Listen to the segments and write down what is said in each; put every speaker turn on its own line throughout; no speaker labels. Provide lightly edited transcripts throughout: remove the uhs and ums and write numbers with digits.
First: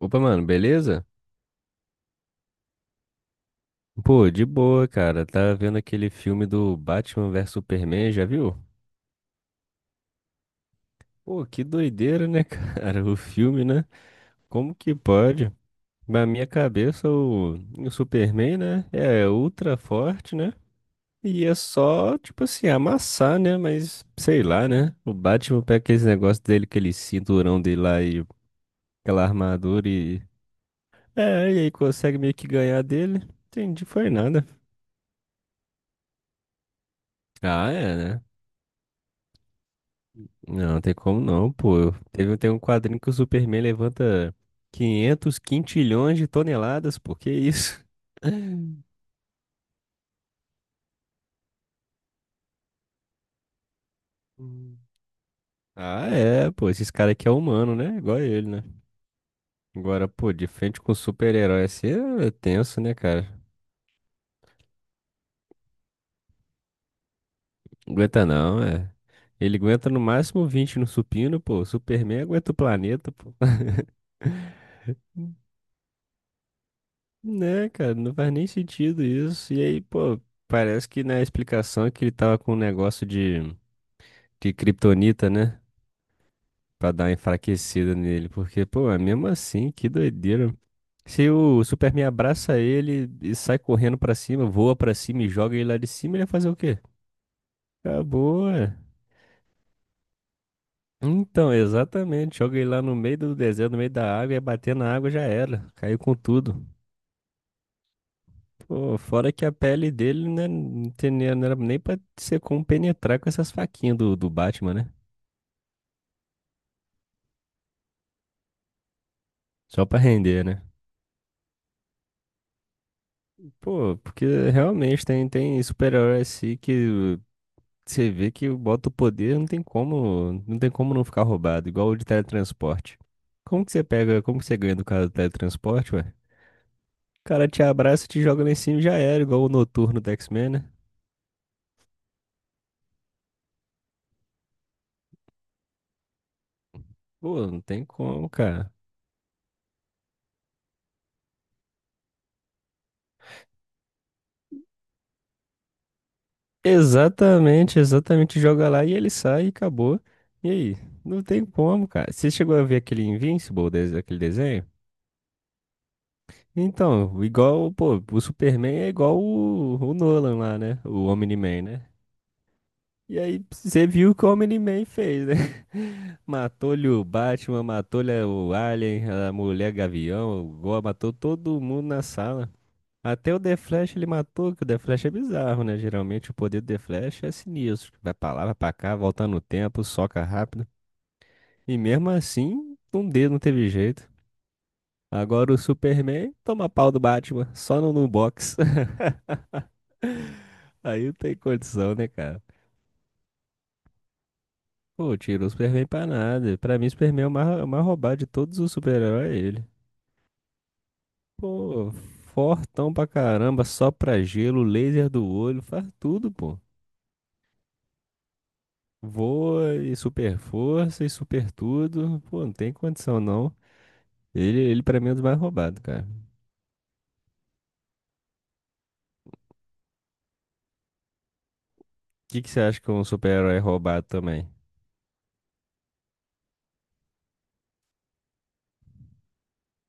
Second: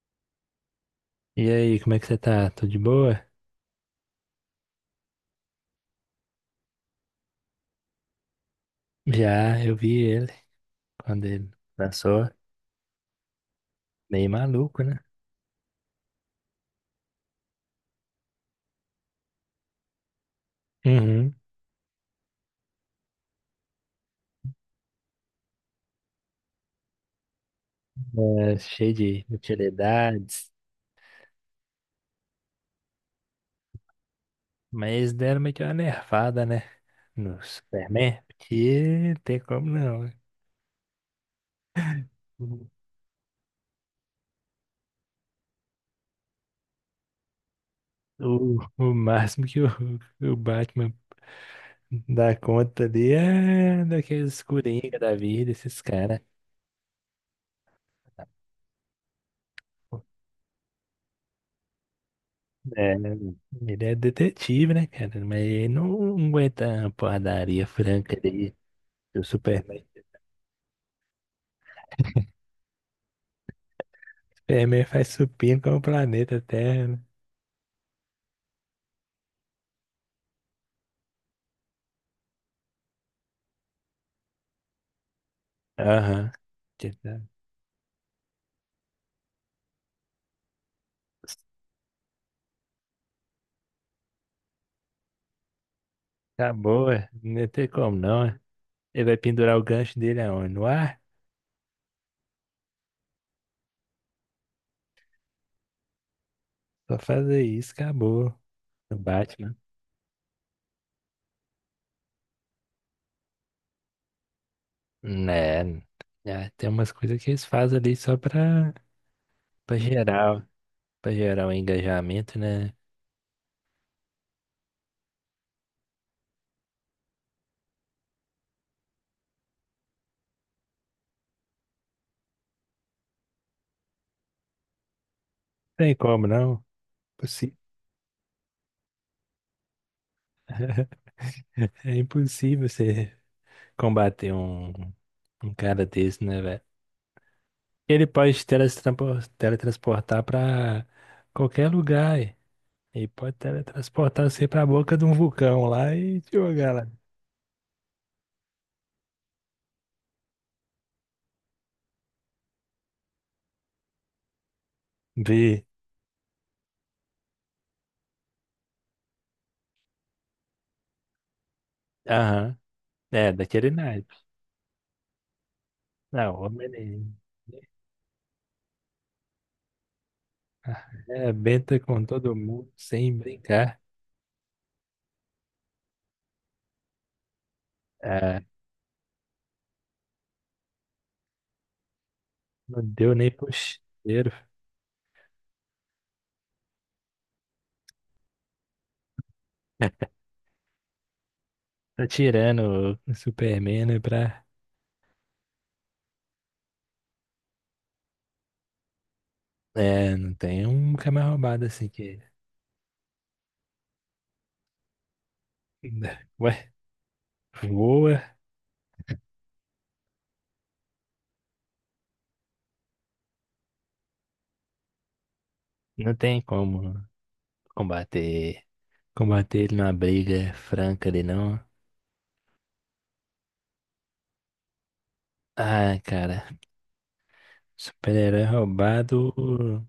Opa, mano, beleza?
E aí, como é que você tá? Tudo de boa?
Pô, de boa, cara. Tá vendo aquele filme do Batman versus Superman, já viu?
Já, eu vi ele quando
Pô,
ele
que doideira,
lançou,
né, cara? O filme, né?
meio
Como
maluco,
que
né?
pode? Na minha cabeça, o Superman, né? É ultra forte, né?
Uhum.
E é só, tipo assim, amassar, né? Mas sei lá, né? O Batman pega aquele negócio dele, aquele cinturão dele lá e
É, cheio
aquela
de
armadura e.
utilidades,
É, e aí consegue meio que ganhar dele. Entendi, foi nada.
mas deram meio que uma nervada, né? No
Ah, é,
Superman,
né?
porque não tem como não, né?
Não, não tem como não, pô. Eu- Teve, tem um quadrinho que o Superman levanta 500 quintilhões de toneladas, pô. Que isso?
O, o máximo que o Batman dá conta ali é daqueles
Hum.
coringa da vida, esses
Ah,
caras.
é, pô. Esses caras aqui é humano, né? Igual ele, né? Agora, pô, de frente com super-herói assim é tenso, né,
É,
cara?
ele é detetive, né, cara? Mas ele não aguenta uma porradaria
Não
franca
aguenta
ali.
não, é.
O
Ele
Superman.
aguenta no máximo 20 no supino, pô. O Superman aguenta o planeta, pô.
Superman faz supino com o planeta Terra, né?
Né, cara, não faz nem sentido isso. E aí, pô, parece que na explicação é que ele tava com um negócio de. De Kryptonita, né?
Aham.
Pra dar uma
Tita-
enfraquecida nele. Porque, pô, é mesmo assim, que doideira. Se o Superman abraça ele e sai correndo pra cima, voa pra cima e joga ele lá de cima, ele vai fazer o quê?
Acabou, é. Não tem como não, é.
Acabou, é.
Ele vai pendurar o gancho dele aonde? No ar?
Então, exatamente. Joga ele lá no meio do deserto, no meio da água, e bater na água já era. Caiu com tudo.
Só fazer isso, acabou.
Pô,
No
fora que a
Batman.
pele dele, né, não tem nem- não era nem pra ser como penetrar com essas faquinhas do Batman, né?
Né. né, tem umas coisas que eles fazem ali só pra
Só pra render, né?
gerar o engajamento, né?
Pô, porque realmente tem super-herói assim que você vê que bota o poder, não tem como, não tem como não ficar roubado, igual o de teletransporte. Como que você pega, como que você ganha do cara do teletransporte,
Tem
ué?
como não.
O cara
Possi-
te abraça, te joga lá em cima e já era, igual o Noturno do X-Men, né?
É impossível você combater um cara desse, né, velho?
Pô, não tem
Ele
como,
pode
cara.
teletransportar para qualquer lugar. E pode teletransportar você para a boca de um vulcão lá e te jogar lá.
Exatamente, exatamente, joga lá e ele sai e acabou. E aí? Não tem como, cara. Você chegou a ver aquele Invincible, des- aquele desenho?
Vi.
Então, igual, pô, o Superman é igual o Nolan lá, né? O Omni-Man, né?
Aham.
E
É,
aí
daquele
você
naipe.
viu como ele man fez, né?
Não, homem
Matou-lhe o
nenhum.
Batman, matou-lhe o Alien, a mulher Gavião, o Goa,
Ah,
matou
é,
todo
benta
mundo na
com todo
sala.
mundo sem
Até o The
brincar.
Flash ele matou, que o The Flash é bizarro, né? Geralmente o poder do The Flash é sinistro. Vai pra
Ah,
lá, vai pra cá, volta no tempo, soca rápido. E mesmo assim,
não
um
deu nem
dedo não
pro
teve jeito.
cheiro.
Agora o Superman toma pau do Batman, só no, no box. Aí não tem condição,
Tá
né, cara?
tirando o Superman, né, pra...
Pô, tiro o Superman pra nada. Pra mim, o Superman é o mais roubado de todos os super-heróis, é ele.
É, não tem um camarada roubado assim
Pô,
que...
fortão pra caramba, só pra gelo, laser do olho, faz tudo,
Ué,
pô.
voa.
Voa e super força e super tudo. Pô, não tem condição não. Ele pra mim é um dos mais roubados, cara.
Não
O
tem como combater. Combater ele numa briga franca ali, não.
que que você acha que é um super-herói é roubado também?
Ah, cara. Super-herói roubado. O,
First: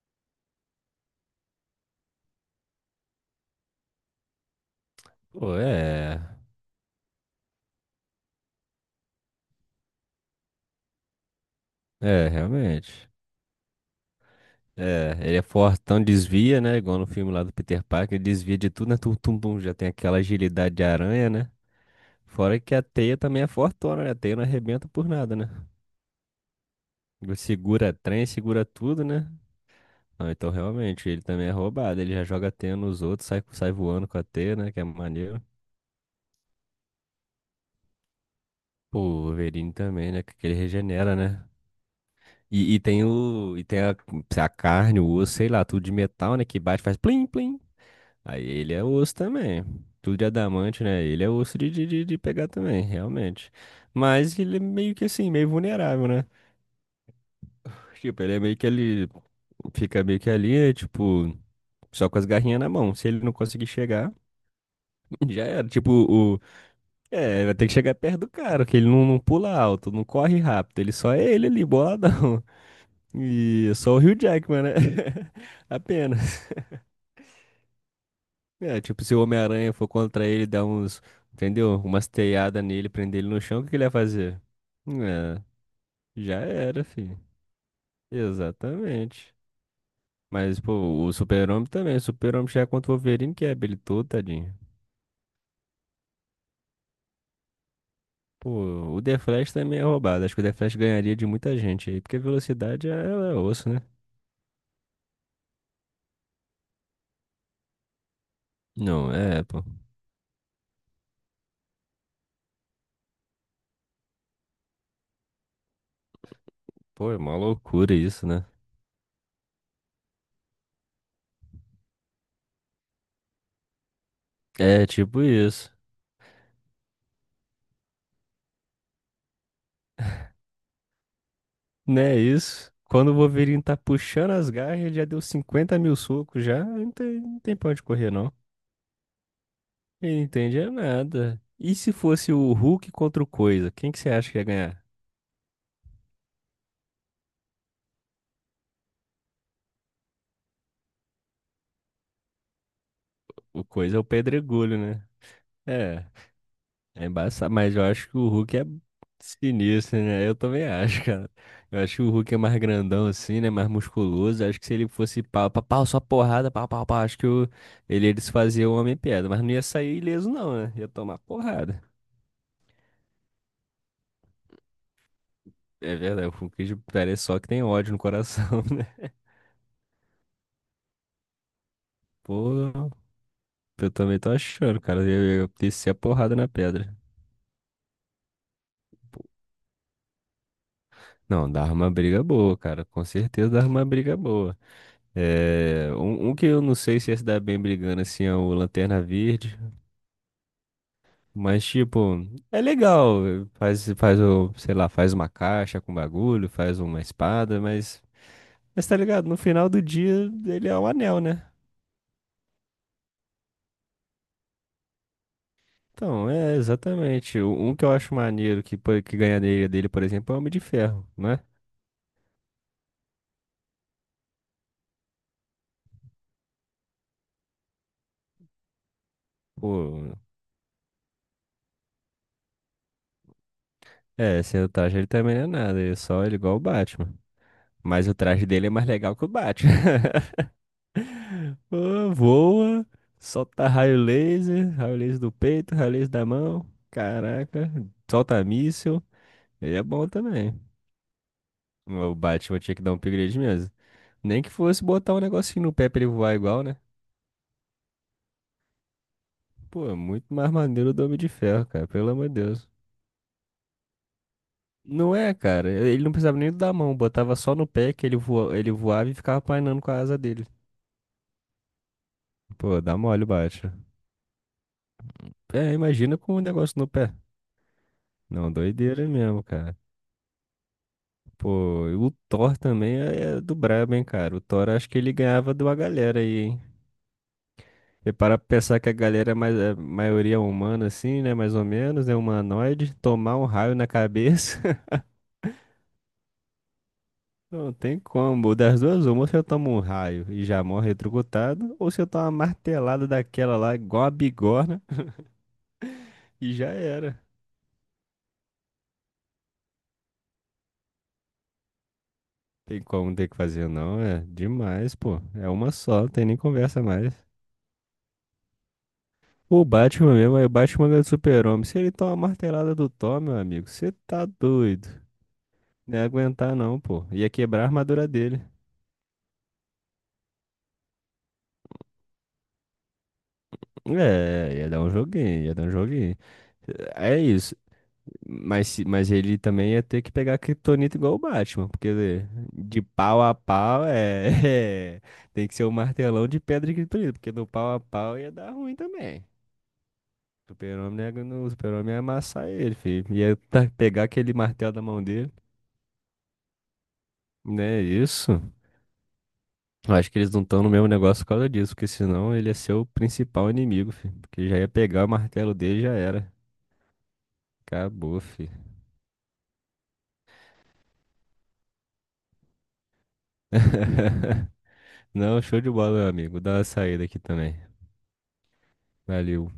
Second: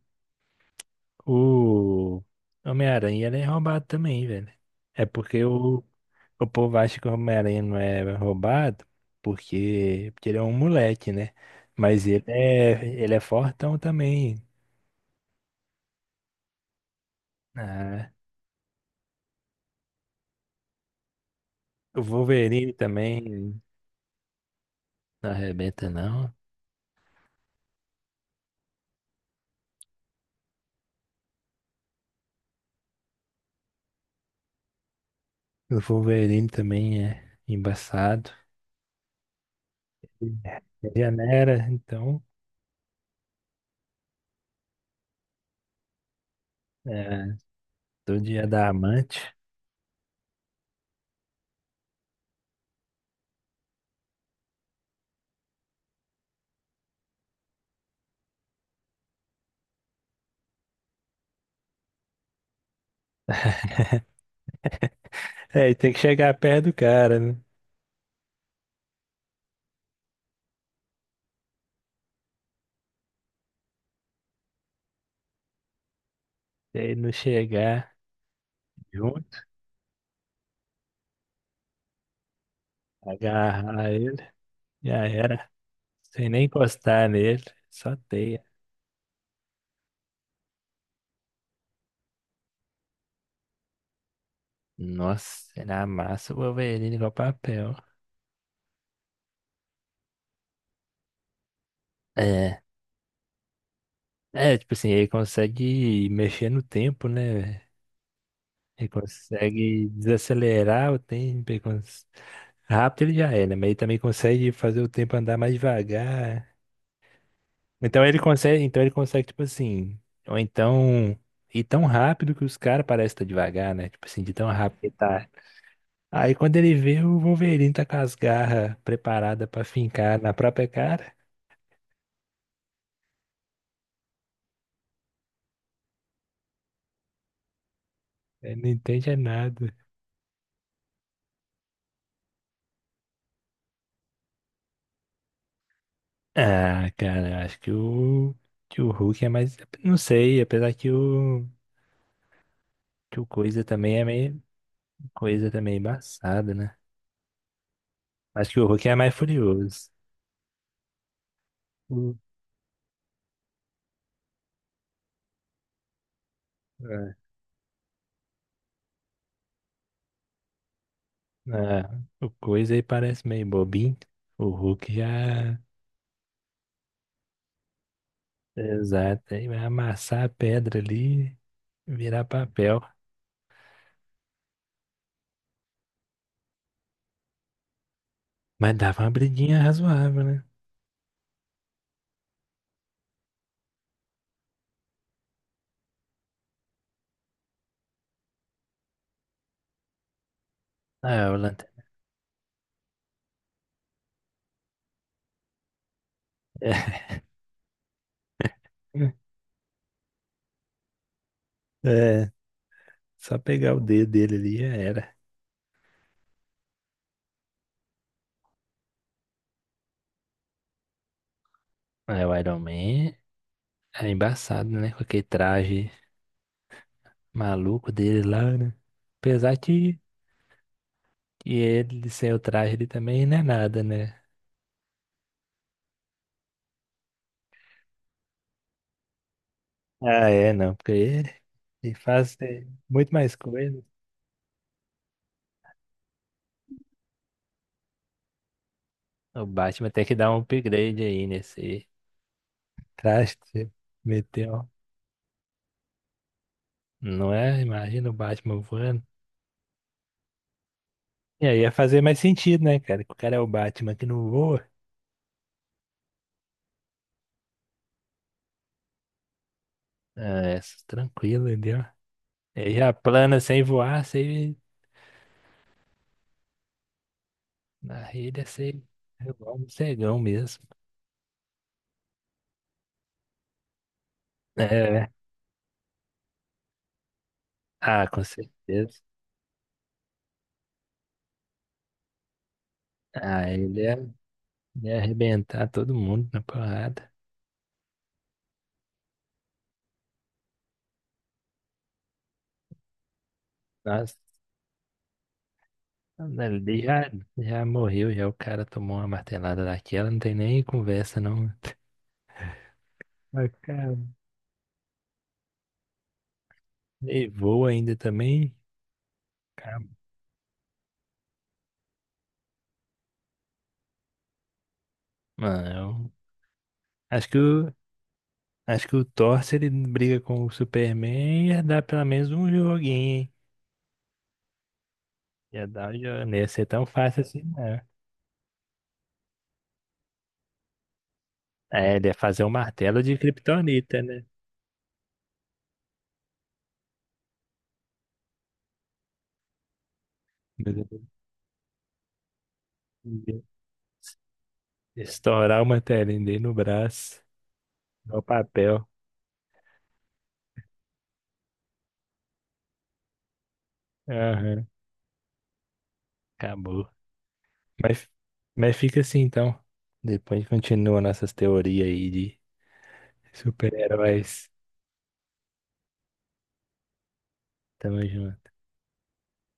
o Homem-Aranha ele é roubado também, velho. É porque
Pô,
o,
é.
o povo acha que o Homem-Aranha não é roubado porque ele é um moleque, né? Mas ele
É,
é,
realmente.
ele é fortão também.
É, ele é fortão, desvia, né? Igual no filme lá do Peter
Ah,
Parker, ele desvia de tudo, né? Tum, tum, tum, já tem aquela agilidade de aranha, né?
o
Fora
Wolverine
que a teia também é
também
fortona, né? A teia não arrebenta por
não
nada, né?
arrebenta, não.
Ele segura trem, segura tudo, né? Ah, então realmente, ele também é roubado. Ele já joga teia nos outros, sai, sai voando com a teia, né? Que é maneiro.
O Wolverine também é embaçado.
Pô, o Wolverine também, né? Que ele regenera,
Ele
né?
era então.
E tem o. E tem a carne, o osso, sei lá, tudo de metal, né? Que bate, faz plim,
É.
plim.
Do dia
Aí
é da
ele é osso
amante.
também. Tudo de adamante, né? Ele é osso de pegar também, realmente. Mas ele é meio que assim, meio vulnerável, né? Tipo, ele é meio que ele. Fica meio que ali, é tipo, só com as garrinhas na mão. Se ele não conseguir chegar, já era.
É, e
Tipo,
tem que chegar
o.
perto do cara, né?
É, vai ter que chegar perto do cara, que ele não pula alto, não corre rápido. Ele só é ele ali, boladão. E é só o Hugh Jackman, né? Apenas.
Se ele não chegar
É, tipo, se o
junto,
Homem-Aranha for contra ele, dar uns. Entendeu? Umas teiadas nele, prender ele no chão, o que que ele
agarrar
ia
ele,
fazer?
já
É,
era. Sem
já
nem
era,
encostar
filho.
nele, só teia.
Exatamente. Mas, pô, o Super-Homem também. O Super-Homem já é contra o Wolverine, que é habilidoso, tadinho.
Nossa, ele amassa o Wolverine igual papel.
Pô, o The Flash também é roubado. Acho que o The Flash ganharia de muita gente aí, porque a
É,
velocidade é, é osso, né?
é, tipo assim, ele consegue mexer no tempo, né, velho? Ele
Não, é, pô.
consegue desacelerar o tempo. Ele cons- Rápido ele já é, né? Mas ele também consegue fazer o tempo andar mais devagar.
Pô, é uma loucura
Então ele
isso, né?
consegue, então ele consegue, tipo assim, ou então ir tão rápido que os caras parecem estar devagar, né? Tipo assim, de tão rápido
É
que
tipo
tá.
isso.
Aí quando ele vê, o Wolverine tá com as garras preparadas pra fincar na própria cara,
Né, isso. Quando o Wolverine tá puxando as garras, ele já deu 50.000 socos já. Não tem, não tem pra onde correr, não.
ele não entende é nada.
Ele não entende é nada. E se fosse o Hulk contra o Coisa? Quem que você acha que ia ganhar?
Ah, cara, eu acho que o Hulk é mais. Não sei, apesar que o Coisa
O Coisa
também
é o
é meio.
pedregulho, né?
Coisa também
É.
é, né?
É embaçado, mas eu acho que o
Acho
Hulk
que
é
o Hulk é mais furioso.
sinistro, né? Eu também acho, cara. Eu acho que o Hulk é mais grandão assim, né? Mais musculoso. Acho que se ele fosse pau, pau, pau, só porrada, pau, pau, pau. Acho que o... Ele ia desfazer o Homem-Pedra. Mas não ia sair ileso, não, né? Ia tomar porrada.
É, o coisa aí parece meio bobinho. O Hulk já.
É verdade, o Hulk parece só que tem ódio no coração, né?
Exato, aí vai amassar a pedra ali, e virar papel.
Pô, eu também tô achando, cara. Eu ia descer a porrada na pedra.
Mas dava uma briguinha razoável, né?
Não, dava uma briga boa, cara. Com certeza dava uma briga boa. É, um que eu não sei se ia se dar bem brigando assim é o Lanterna Verde,
Ah, é, o
mas
Lanterna.
tipo, é legal, faz o, sei lá, faz uma caixa com bagulho, faz uma espada, mas, tá ligado, no final do dia ele é o anel, né?
É, só pegar o dedo dele ali já era.
Então, é exatamente. Um que eu acho maneiro que, pô- que ganharia dele, por exemplo, é o Homem de Ferro, né?
Aí o Iron Man é embaçado, né? Com aquele traje maluco dele lá, né? Apesar que,
Pô,
que ele sem o traje ele também não é nada, né?
é, sem o traje ele também não é nada, ele é só ele é igual o Batman. Mas o traje dele é mais legal que o Batman.
Ah, é, não, porque ele
Pô,
faz é,
voa,
muito mais
solta
coisa.
raio laser do peito, raio laser da mão. Caraca, solta míssil.
O
Ele é
Batman tem
bom
que dar um
também.
upgrade aí nesse
O Batman tinha que dar um
traje
upgrade
que você
mesmo. Nem que
meteu.
fosse botar um negocinho no pé pra ele voar igual, né?
Não é? Imagina o Batman voando.
Pô, é muito mais maneiro do Homem de
E aí
Ferro,
ia
cara,
fazer
pelo
mais
amor de
sentido,
Deus.
né, cara? Que o cara é o Batman que não voa.
Não é, cara. Ele não precisava nem da mão, botava só no pé que ele voa, ele voava e ficava planeando com a asa dele.
É, s- tranquilo, entendeu? Ele
Pô,
já
dá mole o
plana sem
Batman.
voar, sem...
É, imagina com um negócio no pé.
Na rede é
Não,
sem...
doideira
é
mesmo,
igual um
cara.
cegão mesmo.
Pô, e o Thor também é do brabo, hein, cara. O Thor
É,
acho que
né?
ele ganhava de uma galera aí, hein?
Ah,
E
com
para pensar que a
certeza.
galera é mais, é maioria humana, assim, né? Mais ou menos, é humanoide. Tomar um
Ah,
raio
ele
na
ia,
cabeça,
ia arrebentar todo mundo na porrada.
não tem como. Das duas, uma, ou se eu tomo um raio e já morro eletrocutado, ou se eu tomo uma martelada daquela lá, igual a
Nossa,
bigorna, e já
ele já,
era.
já morreu, já o cara tomou uma martelada daquela, não tem nem conversa, não.
Tem como ter que fazer,
Bacana.
não, é demais, pô. É uma só, não tem nem conversa mais.
E voa ainda também.
O
Cara,
Batman mesmo, aí o Batman ganha do Super-Homem. Se ele tomar uma martelada do Thor, meu amigo, você tá doido. Não ia
mano,
aguentar não, pô.
eu
Ia
acho que
quebrar a
o,
armadura dele.
acho que o Thor, se ele briga com o Superman, ia dar pelo menos um joguinho, hein?
É, ia dar um joguinho, ia dar
Ia
um
dar um
joguinho.
jogo. Não ia ser tão
É
fácil assim,
isso.
não.
Mas, se- mas ele também ia ter que pegar a Kryptonita igual o Batman,
É, ele ia
porque
fazer um
de
martelo de
pau a pau
Kryptonita, né?
é, é, tem que ser um martelão de pedra de Kryptonita, porque no pau a pau ia dar ruim também. O
Mas
Super-Homem não
ele
ia gan- o Super-Homem ia amassar ele, filho.
ia
Ia tá- pegar aquele martelo da mão dele.
estourar o martelinho dele no braço,
Né,
no
isso.
papel.
Eu acho que eles não estão no mesmo negócio por causa disso, porque senão ele ia ser o principal inimigo, fi. Porque já
Aham,
ia pegar o martelo dele e já era.
acabou. Mas,
Acabou, fi.
mas fica assim, então. Depois continua nossas teorias aí de super-heróis.
Não, show de bola, meu amigo. Vou dar uma saída aqui também.
Tamo junto.
Valeu.